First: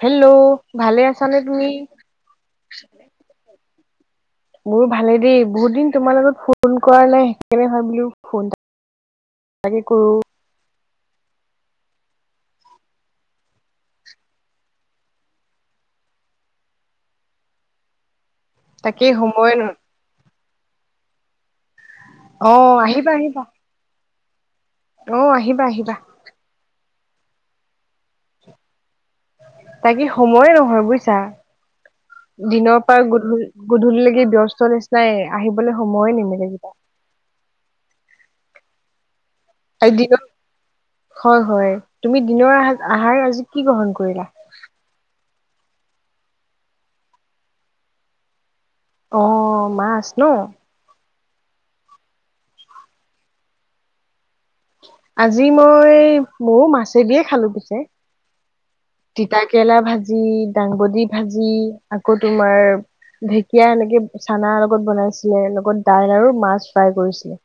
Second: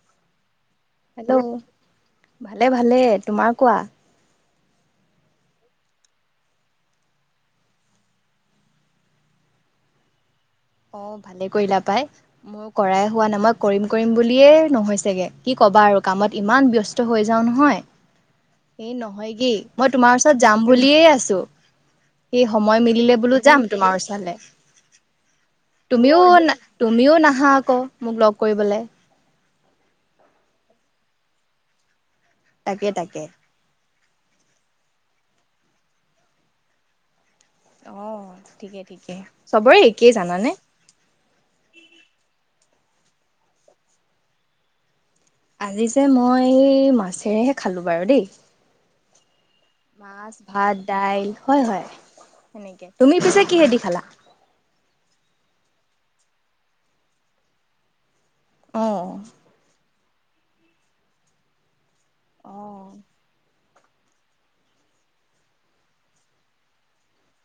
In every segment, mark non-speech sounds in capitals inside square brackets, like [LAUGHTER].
Hello, ভালে আছা নে হেল্ল' তুমি? ভালে ভালে তোমাৰ কোৱা মোৰো ভালেই দেই বহুত দিন তোমাৰ লগত ফোন কৰা নাই। সেইকাৰণে হয় ভাবিলো আজি ফোন কৰো অ ভালে কৰিলা পাই। মোৰ কৰাই হোৱা ন, মই কৰিম-কৰিম বুলিয়ে নহৈছেগে কি কবা আৰু কামত ইমান ব্যস্ত হৈ যাও নহয়। এই তাকে সময় নহয়গেই, ন মই তোমাৰ ওচৰত যাম বুলিয়ে আছো! [UNINTELLIGIBLE] এ, অ সময় আহিবা মিলিলে বোলো, আহিবা যাম তোমাৰ ওচৰলে। [UNINTELLIGIBLE] অ', আহিব তুমিও না তুমিও নাহা আকৌ, মোক লগ কৰিবলে। তাকে সময়েই নহয় বুজিছা। দিনৰ তাকে পৰা তাকে গধলি, গধুলিলেকে এ ব্যস্ত নিচিনাই, আহিবলৈ সময়ে নিমিলে কিবা। অ', ঠিকে ঠিকে। চবৰে আজি একেই দিনত, জানানে হয়, হয় তুমি দিনৰ আহাৰ আজি কি গ্ৰহণ কৰিলা? আজি যে, মই এই মাছেৰেহে খালো বাৰু দেই। অ', মাছ ন! ভাত দাইল হয়, হয় তেনেকে, তুমি পিছে কিহেদি খালা? আজি মই, মইও মাছে দিয়ে খালো পিছে। অ'। তিতা কেৰেলা ভাজি ভাজি, দাংবদি ভাজি। আকৌ, তোমাৰে ঢেঁক [UNINTELLIGIBLE] চানা লগত বনাইছিলে, লগত দাইল আৰু মাছ ফ্ৰাই কৰিছিলে।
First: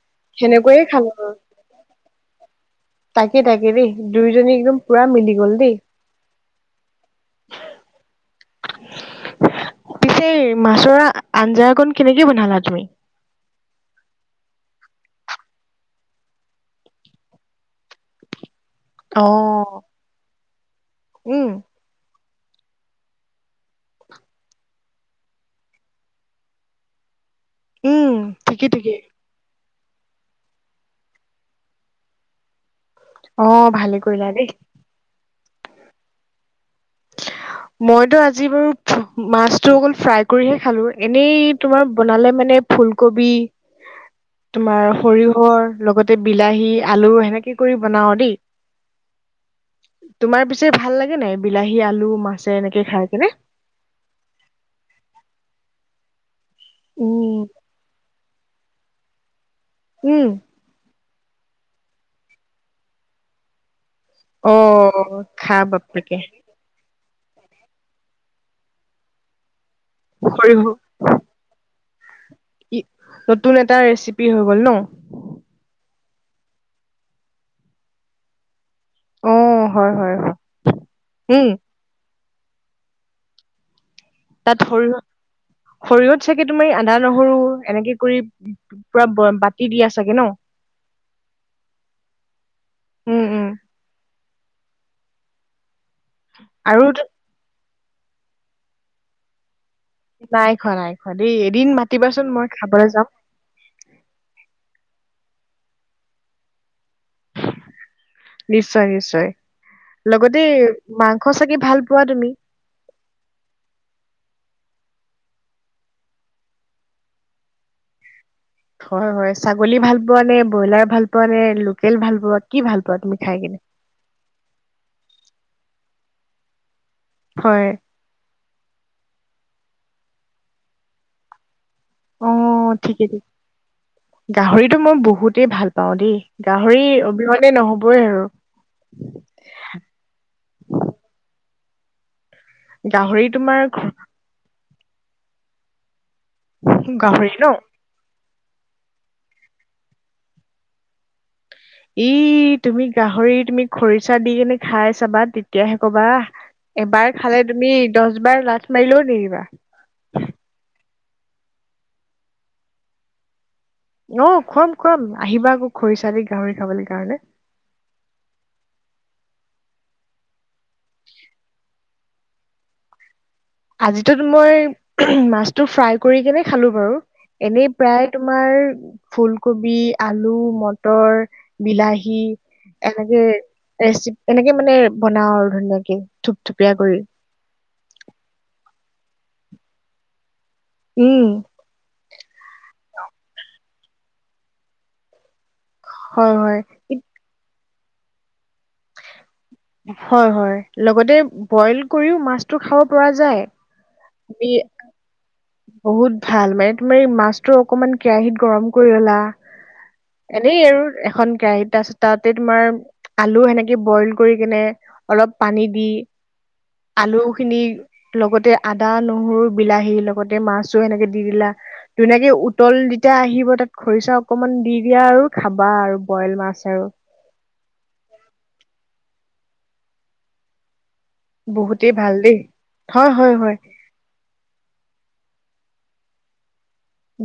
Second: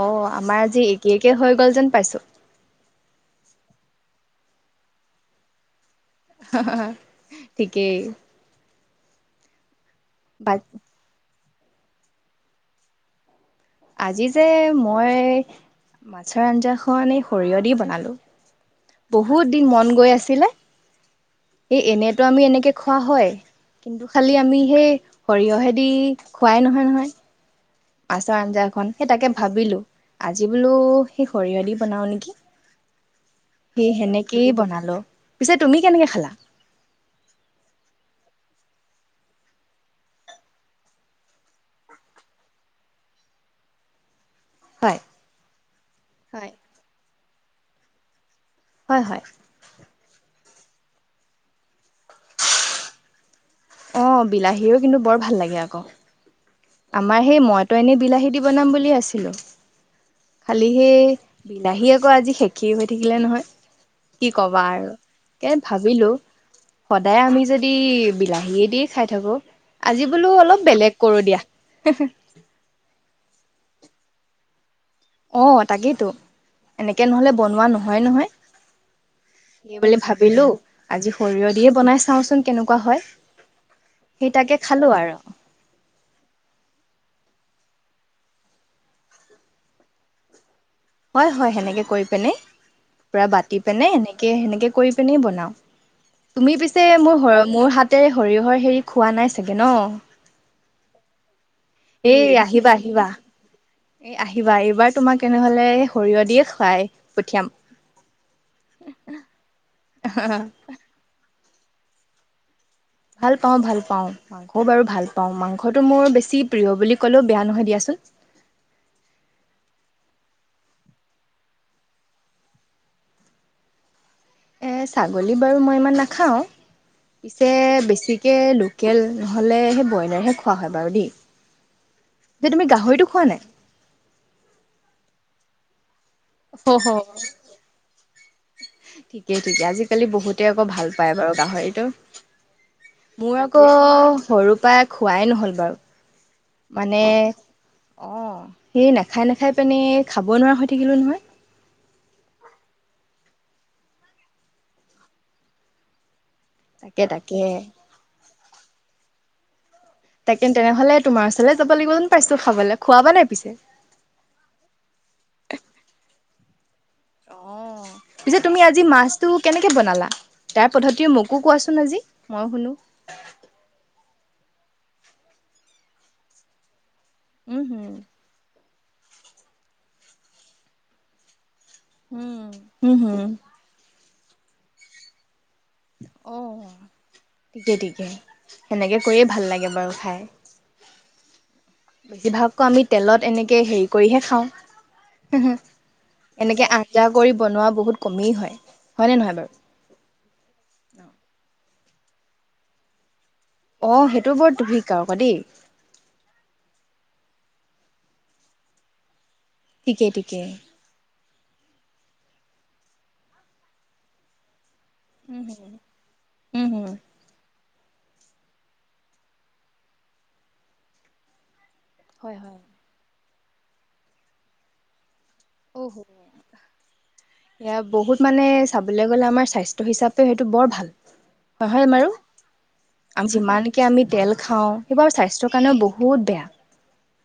অ', আমাৰ সেনেকৈয়ে আজি খালো একে, আৰু একে হৈ গ'ল যেন পাইছো। তাকে, তাকে দেই দুয়োজনী একদম পুৰা মিলি গ'ল দেই। হা! হা! হা! ঠিকেই। [UNINTELLIGIBLE] পিছে বা মাছৰ আঞ্জাকন কেনেকে বনালা তুমি? আজি যে, মই মাছৰ আঞ্জাকণ এই সৰিয়হ দি বনালো। বহুত দিন অ', মন গৈ আছিলে, উম। এই এনে তেওঁ, আমি এনেকে খোৱা হয়। কিন্তু, খালি আমি সেই সৰিয়হেদি খুৱাই নহয় নহয়। উম, আচাৰ ঠিকে আঞ্জাখন ঠিকে। হে তাকে ভাবিলো। আজি বোলো, সেই সৰীয়হ দি বনাও নিকি। অ', ভালেই কৰিলা দেই। পিছে তুমি কেনেকে খালা? মইতো আজি বাৰু, মাছটো অকল ফ্ৰাই কৰি হে খালো। এনেই তোমাৰ বনালে মানে ফুলকবি তোমাৰ, হয়। সৰিয়হৰ লগতে বিলাহী, আলু সেনেকে কৰি বনাও দেই। হয় হয়, তোমাৰ পি চাই ভাল লাগে নাই? সি আলু মাছে এনেকে খাই কেনে অ বিলাহীও কিন্তু বৰ ভাল লাগে আকৌ। আমাৰ সেই উম মইতো এনেই বিলাহীত বনাম বুলি আছিলো। উম, খালি সে বিলাহী আকৌ আজি শেষ এ হৈ থাকিলে নহয়। কি অ ক'বা আৰু তাকে খা ভাবিলো বাপেকে। সদায় আমি যদি বিলাহীয়েদি খাই থাকো আজি বোলো অলপ সৰিয়হ বেলেগ কৰোঁ দিয়া। [UNINTELLIGIBLE] ই নতুন এটা ৰেচিপি হৈ গ'ল ন। অ তাকেইতো এনেকে নহলে বনোৱা নহয় নহয়। অ সেই হয় বুলি হয় হয় ভাবিলো আজি উম সৰিয়হ দিয়ে বনাই চাওচোন। কেনেকুৱা হয়। সেই তাকে তাত খালো সৰিয় আৰু সৰিয়ত চাগে তুমি আন্দা, নহৰু এনেকে কৰি পুৰা বাতি দিয়া চাগে ন? হয় হয় সেনেকে কৰি পেনে উম পুৰা উম বাতি পেনে এনেক- কে সেনেকে কৰি পেনে বনাওঁ। তুমি আৰু পিছে তো মোৰ হৰ মোৰ হাত তে সৰিয়হৰ হেৰি খোৱা নাই চাগে। কে ন। খৰাই খোৱা দেইত। এ আহিবা আহিবা এ আহিবা এইবাত তোমাক তেনেহলে সৰিয়হ দিয়ে খুৱাই পঠিয়াম। নিশ্চয় নিশ্চয় লগতে মাংস চাগ ভাল পোৱা তুমি? ভাল পাওঁ ভাল পাওঁ মাংস বাৰু ভাল পাওঁ মাংসটো মোৰ বেছি প্ৰিয় বুলি কলেও বেয়া নহয় দিয়াচোন। হয় হয় ছাগলী ভাল পোৱা নে ব্ৰইলাৰ ভাল পোৱা নে লোকেল ভাল পোৱা কি ভাল পোৱা তুমি খাই কিনে? এ ছাগলী বাৰু মই ইমান নাখাওঁ। পিছে হয় বেছিকে লোক লোকেল নহলে সেই ব্ৰইলাৰহে খোৱা হয় বাৰু দেই। অ যে তুমি গাহৰিটো ঠিকেই খোৱা নাই গাহৰিতটো মই বহুতেই ভাল। পওঁ দেই অহ গাহৰিৰ অবিহনে নহবয়ই আৰু ঠিকেই ঠিক আজিকালি বহুতে আকৌ ভাল পায় বাৰু হয় এইটো গাহৰি মোৰ তোমাৰ আকৌ সৰু পাই খোৱাই নহ'ল বাৰু মানে গাহৰি ন অ সেই নাখায় নাখাই পেনে খাব নোৱাৰা হৈ থাকিলো নহয় ই তুমি গাহৰি তুমি খৰিচা দি কেনে খাই চাবা তেতিয়াহে কবা তাকে এবাৰ তাকে খালে তুমি দহ বাৰ লাত মাৰিলেও নেৰিবা তাকেন তেনেহ'লেত তোমাৰ ওচৰ যাব লাগিব যেন পাইছো খাবলৈ খোৱাবা নাই পিছে অ খুৱাম খুৱাম আহিবা আকৌ খৰিচা দিি গাহৰি খাবলৈ কাৰণে পিছে তুমি আজি মাছটো কেনেকে বনালা তাৰ পদ্ধতিৰে মোকো কোৱাচোন আজি মই শুনো আজিতোত মই মাছটো ফ্ৰাই কৰি কেনে খালো বাৰু উম এনেই হুম প্ৰায় তোমাৰ ফুলকবি আলু মটৰ বিলাহী এনেকে উম ৰেচি এনেকে মানে বনাওঁ আৰু ভাল লাগে অ থুপথুপীয়া কৈ তেনেকে কৰিয়ে ভাল লাগে বাৰু খাই উম বেছিভাগকৈ আমি তেলত এনেকে হেৰি কৰিহে খাওঁ উহো হয় হয়। এনেকে আঞ্জা ই- কৰি বনোৱা বহুত কমে হয, হয় নে নহয় বাৰু হয় হয় লগতে বইল কৰিও মাছতো খাব পৰা যায় অ সেইটো তুমি বৰ তু ভিক আৰুক দেই বহুত ভাল মানে তুমাৰ এই মাছ টো অকনমান কেৰাহীত গৰম কৰি ললা ঠিকেই ঠিকেই এনেই আৰু এখন কেৰাহত তাৰপাছত তাতে তোমাৰ আলু সেনেকে বইল কৰি কেনে অলপ উম পানী হুম দি উম হুম আলু খিনি লগতে আদা নহৰু বিলাহী লগতে মাছো এনেকে দি দিলা। ধুনীয়াকে হয় হয় উতল যেতিয়া আহি আৰু তাত খৰিচা অকনমান দি দিয়া আৰু খাবা অ আৰু হ বইল মাছ আৰু। এয়া বহুত মানে চাবলৈ গ'লে আমাৰ স্বাস্থ্য হিচাপেও সেইটো বৰ ভাল। হয় হয় বহুতেই ভাল দেই হয় বাৰু হয় হয় যিমানকে আমি তেল খাওঁ সেইবাৰ স্বাস্থ্য কাৰণেও বহুত বেয়া।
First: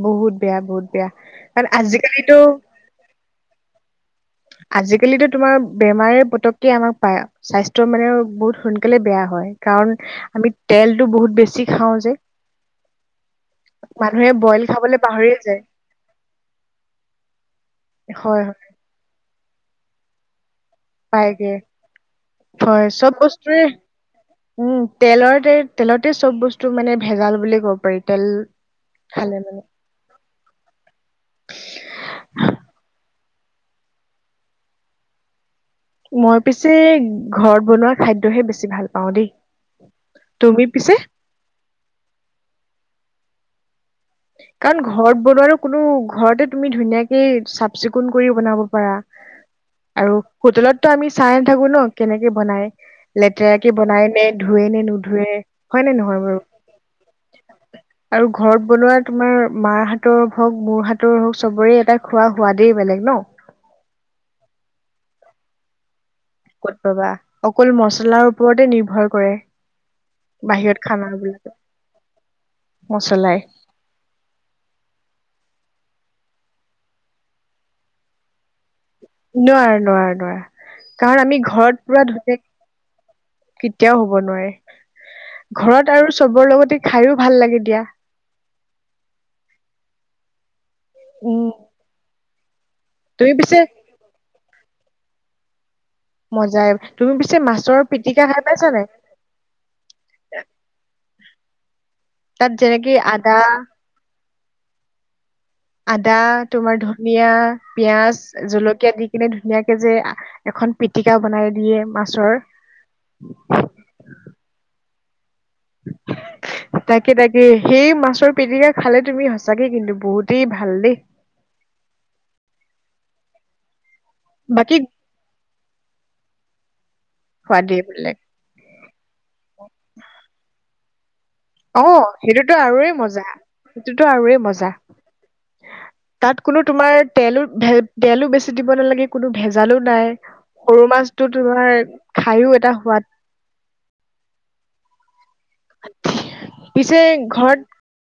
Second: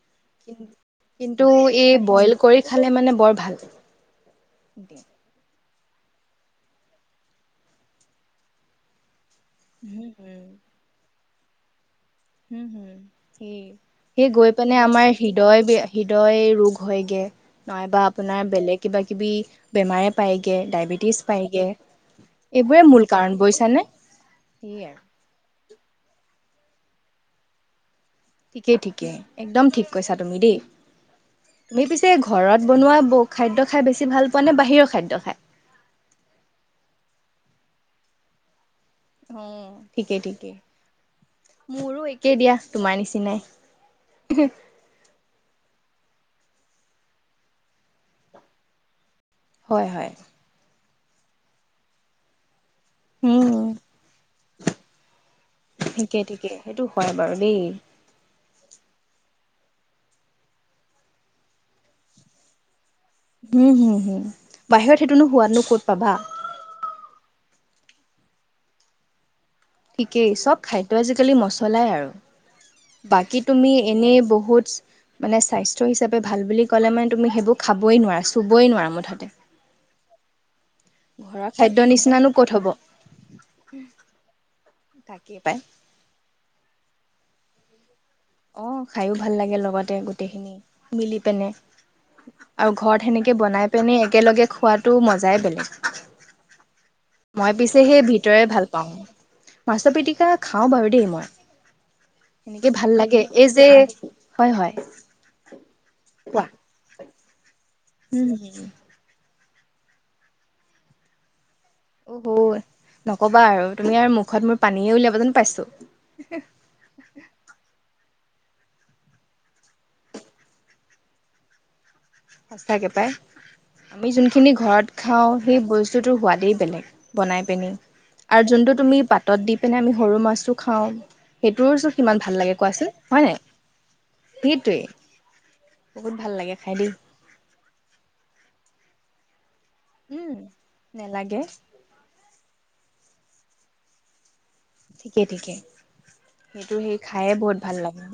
বহুত বেয়া বহুত বেয়া কিন্তু কাৰণ এই বইল আজিকালিতো কৰি খালে [UNINTELLIGIBLE] উম আজিকালিতো তোমাৰ বেমাৰে পতককে আমাক পায় স্বাস্থ্যৰ মানে বহুত সোনকালে বেয়া হয়। কাৰণ হুম আমি তেলতো বহুত বে ছি খাওঁ যে। হম হম সেই সেই মানুহে গৈ বইল পেনে খাবলৈ আমাৰ পাহৰিয়ে হৃদয় যায় হৃদয় ৰোগ হয়গে নইবা আপোনাৰ হয় বেলেগ কিবা কিবি বেমাৰে পায়। পাইগে এইবোৰে হয় মূল চব কাৰণ বস্তুৱে বুজিছানে। উম সেয়াই তেলৰ তেলতে চব বস্তু টো মানে ভেজাল বুলিয় কব পাৰি। তেল ঠিকেই ঠিকে খালে মানে একদম ঠিক কৈছা তুমি দেই তুমি পিছে ঘৰত বনোৱা ব খাদ্য খাই বেছি ভাল পোৱা নে বাহিৰৰ খাদ্য খায়? মই পিছে ঘৰত বনোৱা খাদ্যহে বেছি ভাল পাওঁ দেই অ ঠিকেই ঠিকেই তুমি পিছে মোৰো একেই দিয়া তোমাৰ নিচিনা। চিনাই। কাৰণ ঘৰত বনোৱাৰো কোনো ঘৰতে তুমি ধুনীয়াকে চাফ চিকুণ কৰিও বনাব পাৰা। হয় হয়। আৰু হোটেলত ত আমি চাই নাথাকো ন কেনেকে বনাই। উম লেতেৰাকে বনাই নে ধোৱে নে নোধোৱে হয় নে ঠিকে নহয় বাৰু ঠিকে সেইটো হয় বাৰু দেই আৰু ঘৰত বনোৱা তোমাৰ মাৰ হাতৰ হওক মোৰ হাতৰ হওক চবৰে এটা খোৱা সোৱাদেই বেলেগ। ন হম হুম হুম বাহিৰত সে তুনো হোৱাতনো ক'ত পাবা? ক'ত পাবা অকল মচলাৰ ওপৰতে নিৰ্ভৰ কৰে। ঠিকেই চব বাহিৰত খাদ্য আজিকালি খানাবিলাক মছলাই আৰু মছলাই বাকী তুমি এনেই বহুত মানে স্বাস থ হিচাপে ভাল বুলি ক'লেমানে তুমি সেইবোৰ খাবই নোৱাৰা চুবই নোৱাৰা ম নোৱাৰো নোৱাৰো।। নোৱাৰা। কাৰণ আমি ঘৰৰ ঘৰত খাদ্যৰ পুৰা নিচিনানো ধুনীয়া ক'ত হ'ব কেতিয়াও হব নোৱাৰে তাকেই পাই ঘৰত আৰু চবৰ লগতে খাইয়ো।। ভাল লাগে দিয়া। অ খাইয়ো ভাল লাগে লগতে গোটেইখিনি।। মিলি পেনে।। উম, আৰু ঘৰত তুমি সেনেকৈ পিছে বনাই পেলাই আমি একেলগে খোৱাত।। সেইতোৰ মজাই মজাই তুমি বেলেগ। মই মাছৰ পিছে সেই পিটিকা ভিতৰে খাই পাইছা ভাল নাই পাওঁ। মাছৰ পিতিকা খাওঁ বাৰু দেই মই।। তাত এনেকে ভাল যেনেকে লাগে আদ। এই যে।। হয় হয়। আদা কোৱা তোমাৰ ধৰা। পিয়া।। উম পিয়াজ হুম। জলকীয়া দি কেনে।। ধুনীয়াকে যে এখন পিটিকা বনাই।। দিয়ে অ মাছৰ হ নকবা আৰু তুমি আৰু মুখত মোৰ পানীয়ে ওলাবা।। তাকে তাকে সেই মাছৰ।। পিটিকা খালে তুমি সঁচাকে কিন্তু বহুতেই ভাল দেই। সচাঁ কে পায়। আমি যোনখিনি বাকী ঘৰত খাওঁ সেই বস্তুটোৰ সোৱাদেই বেলেগ। বনাই খোৱা পিনি, দিয়ে বেলেগ আৰু যোনটো তুমি পাতত দি পিনে আমি সৰু মাছটো খাওঁ।। অ সেইটোৰচো কিমান ভাল সেইটোতো লাগে আৰু কোৱাচোন য়ে মজা। হয় নাই সেইটোতো আৰু য়ে মজা, সেইটোৱেই বহুত ভাল তাত লাগে কোনো খাই দেই। তোমাৰ তেলো।। ভাল তেলো বেছি দিব নালাগে কোনো ভেজ।। ভেজালো নাই। উম সৰু মাছতো নেলাগে তোমাৰ খায়ও।। তাৰ সোৱাদ।। ঠিক ঠিকে ঠিকে কিন্তু সেই পিছে খাইয়ে বহুত ঘৰত ভাল লাগে।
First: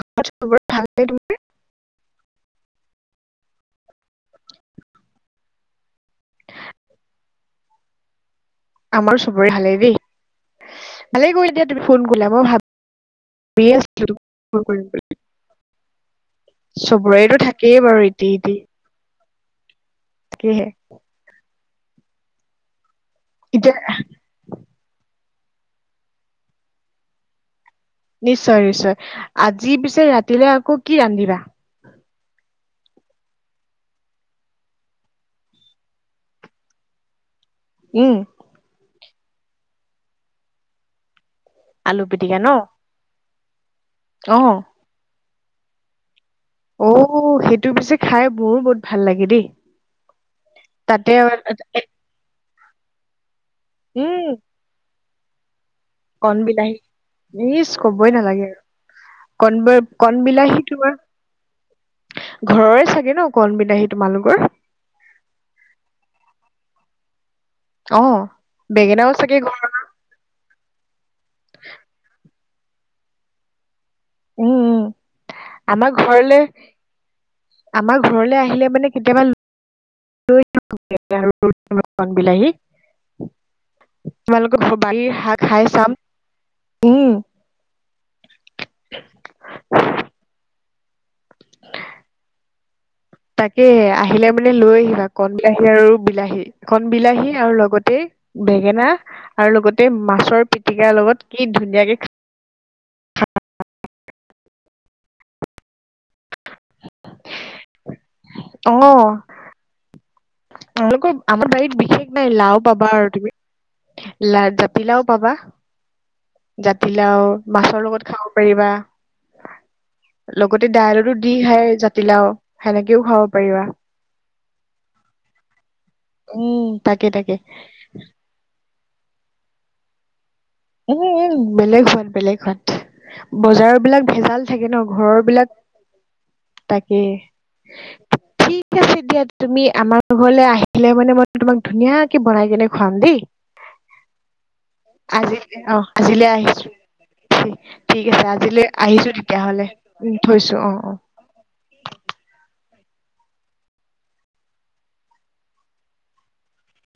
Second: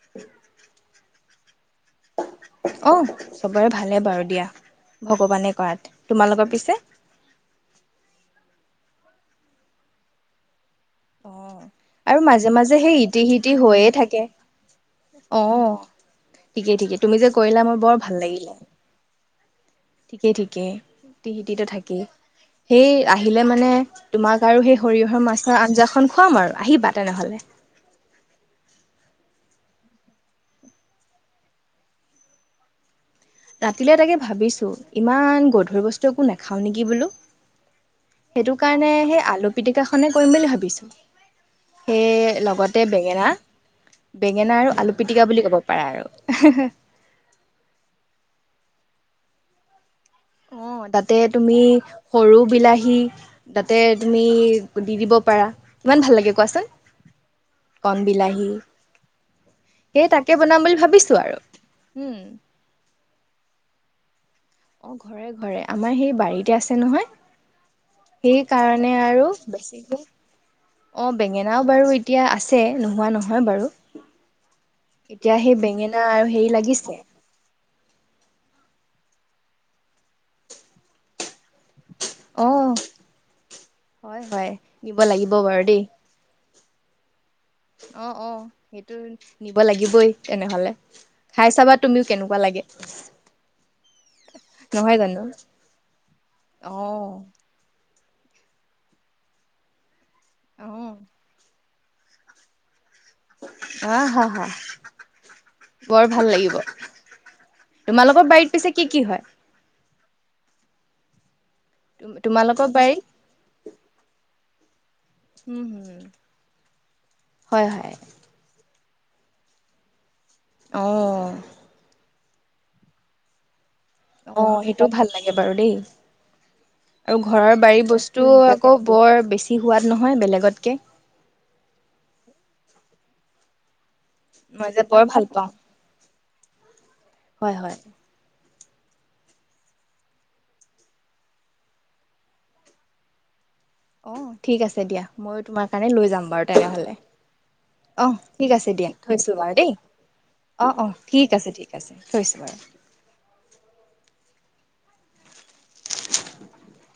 ঘৰত চবৰে ভালনে তোমাৰ। অ চবৰে ভালে বাৰু দিয়া ভগৱানে কৰাত। তোমালোকৰ পিছে? আমাৰো চবৰে ভালেই দেই। অ ভালেই কৰিলা দিয়া তুমি ফোন আৰু কৰিলা মই মাজে মাজে সেই ইতি সিতি ভাবিয়ে হৈয়ে আছিলো থাকে। তোমাক ফোন কৰিম অ ঠিকেই বুলি ঠিকেই তুমি যে চবৰেতো কৰিলা, থাকেই মোৰ বাৰু বৰ ভাল ইতি ইতি লাগিলে। ঠিকেই তাকেহে ঠিকেই ইটি সিতি টো থাক।। সেই।। আহিলে মানে এতিয়া তোমাক আৰু সেই সৰিয়হৰ মাছ আঞ্জাখন খুৱাম আৰু আহিবা তেনেহ'লে নিশ্চয় নিশ্চয় আজি পিছে ৰাতিলৈ আকৌ কি ৰান্ধিবা ৰাতিলৈ তাকে ভাবিছো ইমান গধুৰ বস্তু একো নাখাওঁ নেকি বোলো উম সেইটো কাৰণে সেই আলু পিটিকাখনেই কৰিম বুলি ভাবিছোঁ আলু পিটিকা সেই ন লগতে বেঙেনা অ বেঙেনা আৰু আলু পিটীকা আলুপিতিকা বুলি ক'ব পাৰা আৰু অ সেইটো পিছে খাই মোৰ ব ভাল লাগে দেই অ তাতে তুমি সৰু বিলাহী তাতে তুমি উম দি দিব পাৰা ইমান ভাল লাগে কণ কোৱাচোন বিলাহী নিজ কণ কবই নালাগে বিলাহী আৰু কণব সেই কণ তাকে বনাম বিলাহী বুলি তোমাৰ ভাবিছো আৰু উম ঘৰৰে চাগে ন কণ বিলাহী তোমালোকৰ অ ঘৰে ঘৰে আমাৰ সেই বাৰীতে আছে নহয় অ সেই কাৰণে বেঙেনাও আৰু চাগে ঘৰ বেছিকৈ অ বেঙেনাও বাৰু এতিয়া আছে যে নোহোৱা নহয় বাৰু উম উম এতিয়া সেই আমাৰ বেঙেনা আৰু ঘৰলে হেৰি লাগিছে আমাৰ ঘৰলে আহিলে মানে কেতিয়াবা বণ বিলাহী অ' হয় হয় তোমালোকৰ দিব বাল লাগিব শাক বাৰু খাই দেই চাম উম অ অ সেইটো নিব লাগিবই তেনেহলে খাই চাবা তুমিও কেনেকুৱা লাগে তাকে আহিলে মানে লৈ নহয় আহিবা জানো কন বিলাহী আৰু বিলাহী কন অ', বিলাহী আৰু লগতে বেঙেনা আৰু লগতে মা চৰ অ', পিটিকাৰ লগত কি ধুনীয়াকে আহ হা হা বৰ ভাল লাগিব তোমালোক আৰ বাৰীত পিছে কি কি হয় আলোকো আমাৰ বাৰীত বিশেষ নাই লাও তোমালোকৰ পাবা বাৰীত আৰু তুমি লা জাতিলাও পাবা উম, হম। জাতিলাও হয়, মাছৰ হয় লগত খাব পাৰিবা লগতে দাইলতো দি অ', খাই জাতিলাও সেনেকেও খুৱাব পাৰিবা অ সেইটোও ভাল লাগে বাৰু দেই উম তাকে আৰু তাকে ঘৰৰ বাৰী বস্তু আকৌ বৰ বেছি সোৱাদ নহয় বেলেগত উম উম বেলেগ হ বেলেগ হয় বজাৰ বিলাক ভেজাল মই থাকে যে ন বৰ ঘৰৰ ভাল পাওঁ বিলাক তাকে হয়, হয় থিক ঠিক আছে দিয়া তুমি আমাৰ ঘৰলৈ আহিলে মানে মই তোমাক ধুনীয়াকে বনাই কেনে খুৱাম দেই অ ঠিক আছে দিয়া আজি মই তোমাক অ লৈ যাম আজিলে বাৰু তেনে আহিছো হ'লে অ ঠিক আজিলৈ আছে দিয়া আহিছো থৈছো বাৰু তেতিয়াহলে দেই উম থৈছো অ অ ঠিক আছে ঠিক আছে থৈছো বাৰু [UNINTELLIGIBLE] [UNINTELLIGIBLE]